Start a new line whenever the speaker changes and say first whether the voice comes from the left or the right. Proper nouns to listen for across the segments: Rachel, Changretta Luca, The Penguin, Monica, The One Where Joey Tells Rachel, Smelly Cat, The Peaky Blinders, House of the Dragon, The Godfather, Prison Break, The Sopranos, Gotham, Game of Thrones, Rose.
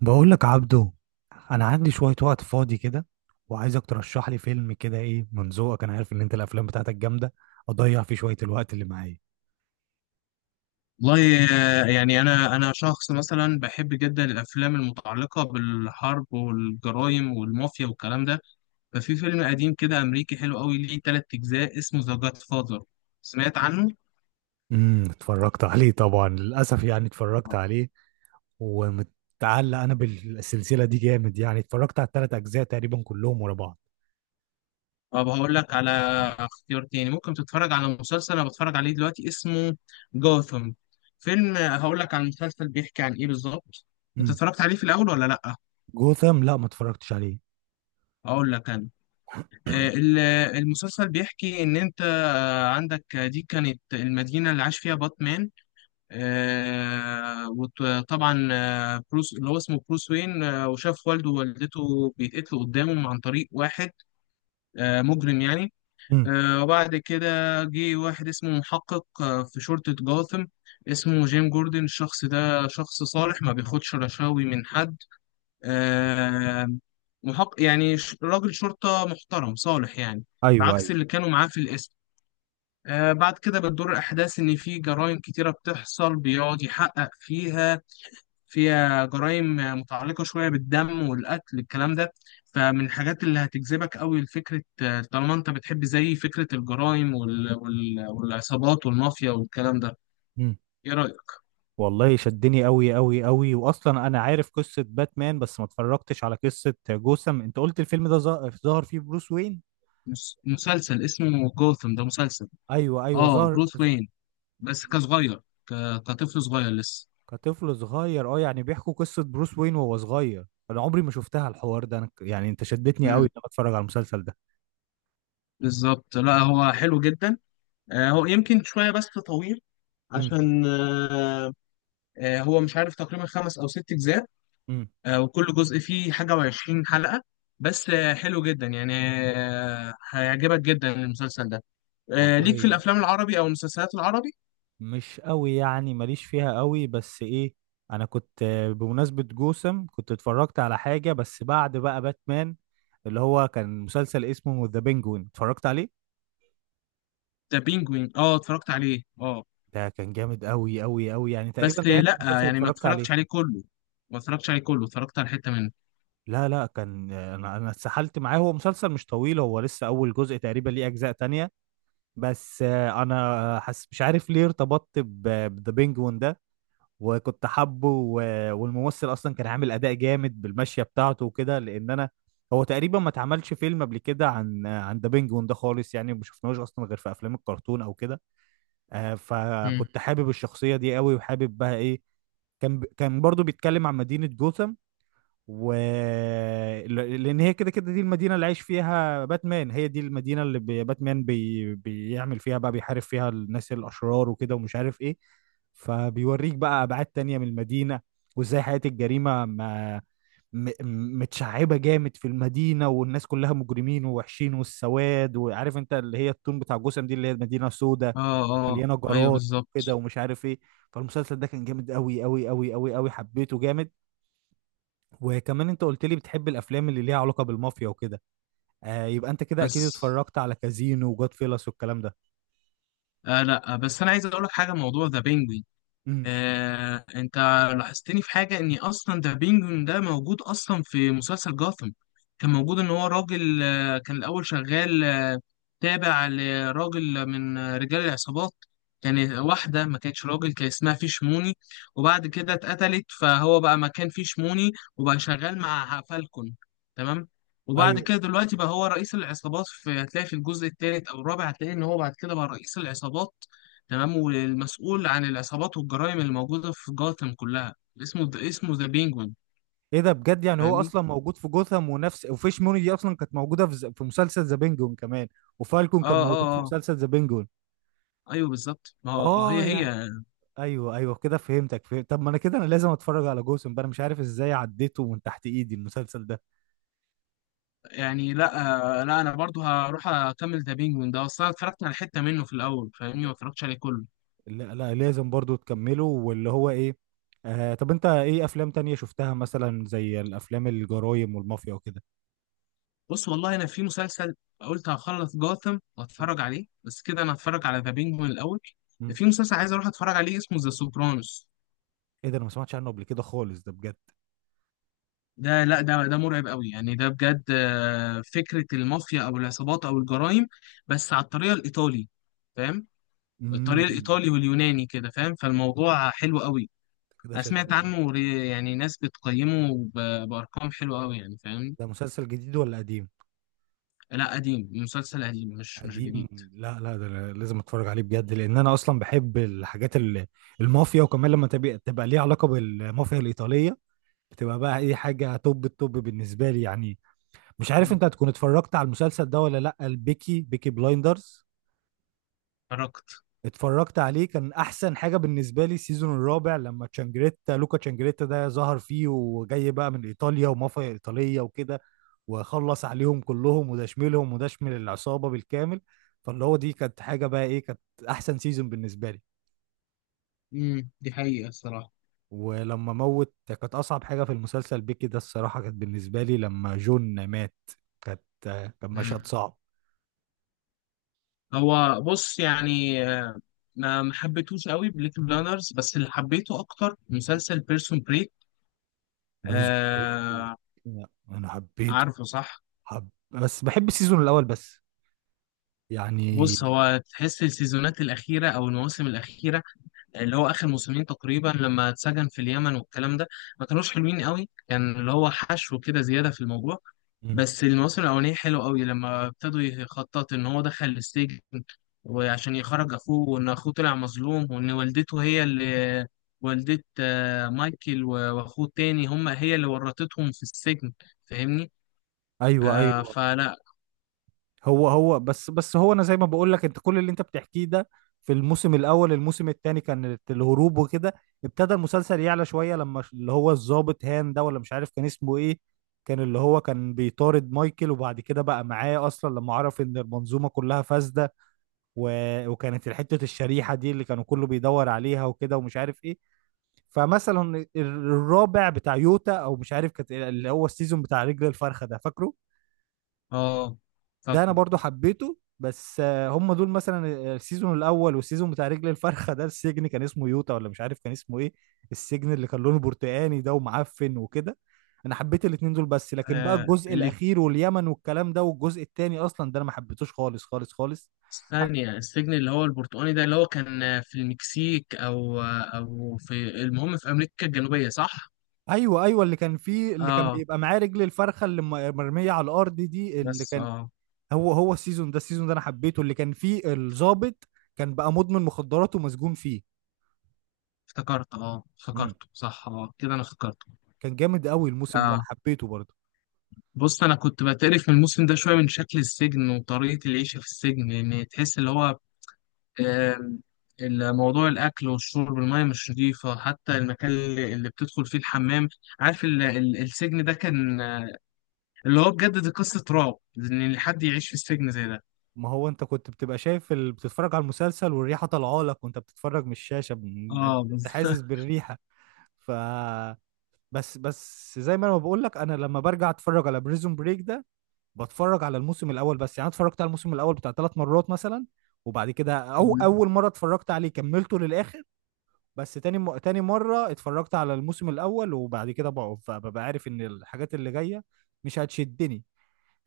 right: بقول لك عبدو، انا عندي شويه وقت فاضي كده وعايزك ترشح لي فيلم كده، ايه من ذوقك. انا عارف ان انت الافلام بتاعتك جامده. اضيع فيه شويه الوقت اللي معايا.
left: والله. يعني انا شخص مثلا بحب جدا الافلام المتعلقه بالحرب والجرائم والمافيا والكلام ده. ففي فيلم قديم كده امريكي حلو قوي ليه ثلاث اجزاء اسمه ذا جاد فاذر. سمعت عنه؟
right: اتفرجت عليه طبعا، للاسف يعني اتفرجت عليه ومتعلق انا بالسلسله دي جامد، يعني اتفرجت على الثلاث اجزاء تقريبا كلهم ورا بعض.
left: طب هقول لك على اختيار تاني. ممكن تتفرج على مسلسل انا بتفرج عليه دلوقتي اسمه جوثم. فيلم هقول لك على المسلسل بيحكي عن ايه بالظبط. انت
right: امم
left: اتفرجت عليه في الاول ولا لا؟
right: جوثام لا، ما اتفرجتش عليه.
left: هقول لك انا. آه، ال- المسلسل بيحكي إن أنت عندك دي كانت المدينة اللي عاش فيها باتمان. آه، وطبعا بروس اللي هو اسمه بروس وين، وشاف والده ووالدته بيتقتلوا قدامه عن طريق واحد مجرم يعني.
right: امم.
left: وبعد كده جه واحد اسمه محقق في شرطة جاثم، اسمه جيم جوردن. الشخص ده شخص صالح، ما بياخدش رشاوي من حد. آه، محق يعني، راجل شرطة محترم صالح يعني، عكس
right: ايوه،
left: اللي كانوا معاه في القسم. آه، بعد كده بتدور الأحداث إن في جرائم كتيرة بتحصل بيقعد يحقق فيها. فيها جرائم متعلقة شوية بالدم والقتل الكلام ده. فمن الحاجات اللي هتجذبك قوي لفكرة، طالما أنت بتحب زي فكرة الجرائم وال... وال... والعصابات والمافيا والكلام ده.
right: ايوه.
left: إيه رأيك؟
right: والله شدني قوي قوي قوي، واصلا انا عارف قصه باتمان بس ما اتفرجتش على قصه جوثام. انت قلت الفيلم ده ظهر فيه بروس وين؟
left: مسلسل اسمه جوثم، ده مسلسل.
right: ايوه، ايوه
left: آه،
right: ظهر
left: بروث وين بس كصغير، ك... كطفل صغير لسه.
right: كطفل صغير. اه، يعني بيحكوا قصه بروس وين وهو صغير. انا عمري ما شفتها الحوار ده. يعني انت شدتني قوي
left: امم،
right: ان انا اتفرج على المسلسل ده.
left: بالظبط. لا هو حلو جدا. هو يمكن شويه بس طويل
right: امم.
left: عشان هو مش عارف، تقريبا خمس او ست اجزاء.
right: امم.
left: وكل جزء فيه حاجه وعشرين حلقه، بس حلو جدا يعني. هيعجبك جدا المسلسل ده. ليك في
right: والله
left: الافلام العربي او المسلسلات العربي؟
right: مش قوي يعني، ماليش فيها قوي، بس ايه، انا كنت بمناسبه جوثام كنت اتفرجت على حاجه بس بعد بقى باتمان، اللي هو كان مسلسل اسمه ذا بينجوين اتفرجت عليه.
left: ده بينجوين، اه اتفرجت عليه اه.
right: ده كان جامد قوي قوي قوي، يعني تقريبا
left: بس
right: ده اخر
left: لا،
right: مسلسل
left: يعني ما
right: اتفرجت عليه.
left: اتفرجتش عليه كله. اتفرجت على حته منه.
right: لا لا كان، انا اتسحلت معاه. هو مسلسل مش طويل، هو لسه اول جزء، تقريبا ليه اجزاء تانية. بس انا حس مش عارف ليه ارتبطت بذا بينجوين ده، وكنت حابه، والممثل اصلا كان عامل اداء جامد بالمشية بتاعته وكده، لان انا هو تقريبا ما اتعملش فيلم قبل كده عن ذا بينجوين ده خالص، يعني ما شفناهوش اصلا غير في افلام الكرتون او كده.
left: مم.
right: فكنت حابب الشخصية دي قوي، وحابب بقى ايه، كان برضو بيتكلم عن مدينة جوثام. و لأن هي كده كده دي المدينة اللي عايش فيها باتمان، هي دي المدينة اللي باتمان بيعمل فيها بقى، بيحارب فيها الناس الأشرار وكده ومش عارف ايه. فبيوريك بقى أبعاد تانية من المدينة، وازاي حياة الجريمة ما... متشعبة جامد في المدينة، والناس كلها مجرمين ووحشين والسواد، وعارف انت اللي هي التون بتاع جوثام دي اللي هي مدينة سودة
left: اه اه،
right: مليانه
left: ايوه
right: جرايم كده
left: بالظبط.
right: ومش عارف ايه. فالمسلسل ده كان جامد قوي قوي قوي قوي قوي، حبيته جامد. وكمان انت قلت لي بتحب الافلام اللي ليها علاقه بالمافيا وكده، آه يبقى انت كده اكيد
left: بس
right: اتفرجت على كازينو وجود فيلس والكلام ده.
left: آه، لا. آه، بس انا عايز اقول لك حاجه، موضوع ذا بينجوين.
right: امم.
left: انت لاحظتني في حاجة، ان اصلا ذا بينجوين ده موجود اصلا في مسلسل جاثم. كان موجود، ان هو راجل كان الاول شغال تابع لراجل من رجال العصابات. كان واحدة ما كانتش راجل، كان اسمها فيشموني، وبعد كده اتقتلت فهو بقى مكان فيشموني، وبقى شغال مع فالكون. تمام. وبعد
right: ايوه.
left: كده دلوقتي بقى هو رئيس العصابات. في هتلاقي في الجزء الثالث او الرابع هتلاقي ان هو بعد كده بقى رئيس العصابات. تمام. والمسؤول عن العصابات والجرائم اللي موجودة في جاثم كلها، اسمه ذا بينجوين.
right: ايه ده بجد؟ يعني هو
left: فاهمني.
right: اصلا موجود في جوثام، ونفس وفيش موني دي اصلا كانت موجوده في في مسلسل ذا بينجون كمان، وفالكون
left: اه
right: كان موجود
left: اه
right: في
left: اه،
right: مسلسل ذا بينجون.
left: ايوه بالظبط. ما هو، آه،
right: اه.
left: هي هي
right: يعني ايوه، ايوه كده فهمتك، فهمت. طب ما انا كده انا لازم اتفرج على جوثام بقى، انا مش عارف ازاي عديته من تحت ايدي المسلسل ده.
left: يعني لا، لا انا برضو هروح اكمل ذا بينجوين ده، اصلا اتفرجت على حتة منه في الاول، فاهمني، ما اتفرجتش عليه كله.
right: لا لا لازم برضو تكمله واللي هو ايه. آه طب انت ايه افلام تانية شفتها مثلا زي الافلام الجرايم والمافيا وكده؟
left: بص والله انا في مسلسل، قلت هخلص جاثم واتفرج عليه، بس كده انا هتفرج على ذا بينجوين الاول.
right: مم.
left: في مسلسل عايز اروح اتفرج عليه اسمه ذا سوبرانوس.
right: ايه ده؟ انا ما سمعتش عنه قبل كده خالص ده بجد.
left: ده لا ده ده مرعب قوي يعني، ده بجد فكرة المافيا او العصابات او الجرائم، بس على الطريقة الايطالي، فاهم؟ الطريقة
right: امم.
left: الايطالي واليوناني كده، فاهم؟ فالموضوع حلو قوي.
right: كده
left: انا سمعت
right: شدتني.
left: عنه، يعني ناس بتقيمه بارقام حلوة قوي يعني، فاهم؟
right: ده مسلسل جديد ولا قديم؟
left: لا قديم، مسلسل قديم، مش
right: قديم.
left: جديد.
right: لا لا ده أنا لازم اتفرج عليه بجد، لان انا اصلا بحب الحاجات المافيا، وكمان لما تبقى ليها علاقة بالمافيا الايطالية، بتبقى بقى اي حاجة توب التوب بالنسبة لي يعني. مش عارف
left: مم.
right: انت هتكون اتفرجت على المسلسل ده ولا لا، البيكي بلايندرز.
left: اتفرجت.
right: اتفرجت عليه، كان احسن حاجه بالنسبه لي السيزون الرابع لما تشانجريتا، لوكا تشانجريتا ده ظهر فيه وجاي بقى من ايطاليا ومافيا ايطاليه وكده، وخلص عليهم كلهم، وده شملهم وده شمل العصابه بالكامل. فاللي هو دي كانت حاجه بقى، ايه كانت احسن سيزون بالنسبه لي.
left: امم، دي حقيقة الصراحة.
right: ولما موت كانت اصعب حاجه في المسلسل بيكي ده، الصراحه كانت بالنسبه لي لما جون مات، كانت كان مشهد
left: امم.
right: صعب.
left: هو بص يعني، آه، ما حبيتهوش قوي بليك بلانرز، بس اللي حبيته اكتر مسلسل بيرسون
right: بريزون بريك
left: بريك.
right: انا حبيته،
left: عارفه صح؟
right: حب بس بحب السيزون الاول بس، يعني.
left: بص هو تحس السيزونات الأخيرة أو المواسم الأخيرة، اللي هو آخر موسمين تقريبا لما اتسجن في اليمن والكلام ده، ما كانوش حلوين قوي، كان اللي هو حشو كده زيادة في الموضوع.
right: مم.
left: بس المواسم الأولانية حلوة قوي، لما ابتدوا يخطط إن هو دخل السجن وعشان يخرج أخوه، وإن أخوه طلع مظلوم، وإن والدته هي اللي، والدة مايكل و- وأخوه التاني، هم هي اللي ورطتهم في السجن. فاهمني؟
right: ايوه،
left: آه
right: ايوه.
left: فلا.
right: هو بس هو انا زي ما بقول لك، انت كل اللي انت بتحكيه ده في الموسم الاول. الموسم الثاني كان الهروب وكده. ابتدى المسلسل يعلى شويه لما اللي هو الضابط هان ده، ولا مش عارف كان اسمه ايه، كان اللي هو كان بيطارد مايكل، وبعد كده بقى معاه اصلا لما عرف ان المنظومه كلها فاسده، و... وكانت حته الشريحه دي اللي كانوا كله بيدور عليها وكده ومش عارف ايه. فمثلا الرابع بتاع يوتا او مش عارف، كانت اللي هو السيزون بتاع رجل الفرخه ده، فاكره.
left: اه
right: ده انا
left: فاكره.
right: برضو حبيته، بس هم دول مثلا السيزون الاول والسيزون بتاع رجل الفرخه ده، السجن كان اسمه يوتا ولا مش عارف كان اسمه ايه، السجن اللي كان لونه برتقاني ده ومعفن وكده. انا حبيت الاتنين دول، بس لكن بقى
left: آه،
right: الجزء
left: اللي
right: الاخير واليمن والكلام ده والجزء التاني اصلا ده انا ما حبيتوش خالص خالص خالص. حت-
left: ثانية السجن اللي هو البرتقاني ده، اللي هو كان في المكسيك أو في، المهم في أمريكا الجنوبية صح؟
right: ايوه، ايوه اللي كان فيه، اللي كان
left: آه
right: بيبقى معاه رجل الفرخه اللي مرميه على الارض دي اللي
left: بس
right: كان،
left: آه،
right: هو السيزون ده، السيزون ده انا حبيته، اللي كان فيه الضابط كان بقى مدمن مخدرات ومسجون فيه.
left: افتكرت آه،
right: مم.
left: افتكرته صح آه، كده أنا افتكرته.
right: كان جامد قوي الموسم ده، انا
left: آه
right: حبيته برضه.
left: بص أنا كنت بتقرف من الموسم ده شوية، من شكل السجن وطريقة العيشة في السجن، لأن تحس اللي هو، آم، الموضوع الأكل والشرب، المية مش نظيفة، حتى المكان اللي بتدخل فيه الحمام. عارف السجن ده كان اللي هو بجد دي قصة رعب إن حد يعيش في السجن زي ده.
right: ما هو انت كنت بتبقى شايف بتتفرج على المسلسل والريحه طالعه لك وانت بتتفرج من الشاشه انت
left: اه بالظبط.
right: حاسس بالريحه. ف بس زي ما انا بقول لك، انا لما برجع اتفرج على بريزون بريك ده، بتفرج على الموسم الاول بس يعني. أنا اتفرجت على الموسم الاول بتاع ثلاث مرات مثلا، وبعد كده، او اول مره اتفرجت عليه كملته للاخر، بس تاني تاني مره اتفرجت على الموسم الاول، وبعد كده ببقى عارف ان الحاجات اللي جايه مش هتشدني.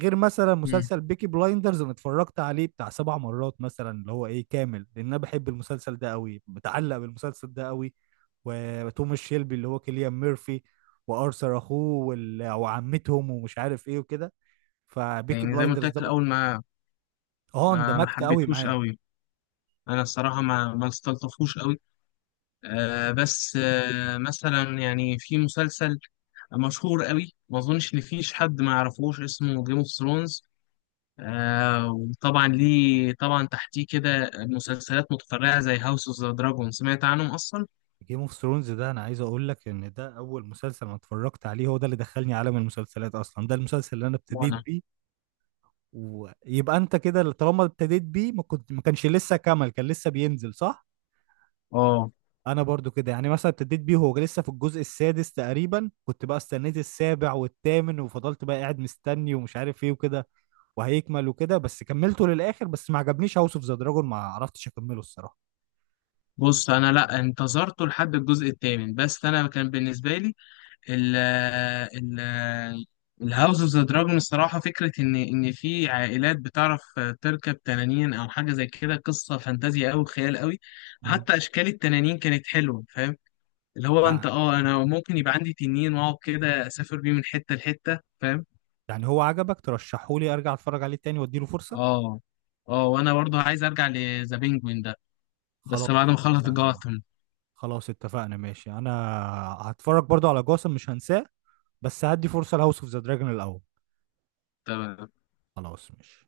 right: غير مثلا
left: مم.
right: مسلسل بيكي بلايندرز انا اتفرجت عليه بتاع سبع مرات مثلا، اللي هو ايه كامل، لان انا بحب المسلسل ده قوي، متعلق بالمسلسل ده قوي. وتوماس شيلبي اللي هو كيليان ميرفي، وارثر اخوه وعمتهم ومش عارف ايه وكده. فبيكي
left: يعني زي ما قلت
right: بلايندرز
left: لك
right: ده
left: في
right: من...
left: الاول، ما
right: اه
left: ما ما
right: اندمجت قوي
left: حبيتهوش
right: معاه.
left: قوي، انا الصراحه ما استلطفوش قوي. آه بس آه، مثلا يعني في مسلسل مشهور قوي، ما اظنش ان فيش حد ما يعرفوش، اسمه جيم اوف ثرونز. آه وطبعا ليه طبعا تحتيه كده مسلسلات متفرعه زي هاوس اوف ذا دراجون، سمعت عنهم اصلا؟
right: جيم اوف ثرونز ده انا عايز اقول لك ان ده اول مسلسل انا اتفرجت عليه، هو ده اللي دخلني عالم المسلسلات اصلا، ده المسلسل اللي انا ابتديت
left: وانا
right: بيه. ويبقى انت كده طالما ابتديت بيه، ما كنت ما كانش لسه كمل، كان لسه بينزل، صح؟
left: اه.
right: انا برضو كده يعني، مثلا ابتديت بيه هو لسه في الجزء السادس تقريبا، كنت بقى استنيت السابع والثامن، وفضلت بقى قاعد مستني ومش عارف ايه وكده، وهيكمل وكده، بس كملته للاخر، بس ما عجبنيش هاوس اوف ذا دراجون، ما عرفتش اكمله الصراحه.
left: بص انا لا انتظرته لحد الجزء الثامن، بس انا كان بالنسبه لي ال ال الهاوس اوف ذا دراجون، الصراحة فكرة إن في عائلات بتعرف تركب تنانين أو حاجة زي كده، قصة فانتازيا أوي، خيال أوي.
right: مم.
left: وحتى أشكال التنانين كانت حلوة، فاهم؟ اللي هو أنت
right: يعني
left: أه أنا ممكن يبقى عندي تنين وأقعد كده أسافر بيه من حتة لحتة، فاهم؟
right: يعني هو عجبك ترشحه لي، ارجع اتفرج عليه تاني واديله فرصة.
left: أه أه، وأنا برضه عايز أرجع لذا بينجوين ده،
right: خلاص
left: بس بعد ما أخلص
right: اتفقنا.
left: جاثم.
right: خلاص اتفقنا ماشي. انا هتفرج برضو على جاسم مش هنساه، بس هدي فرصة لهاوس اوف ذا دراجون الاول. خلاص ماشي.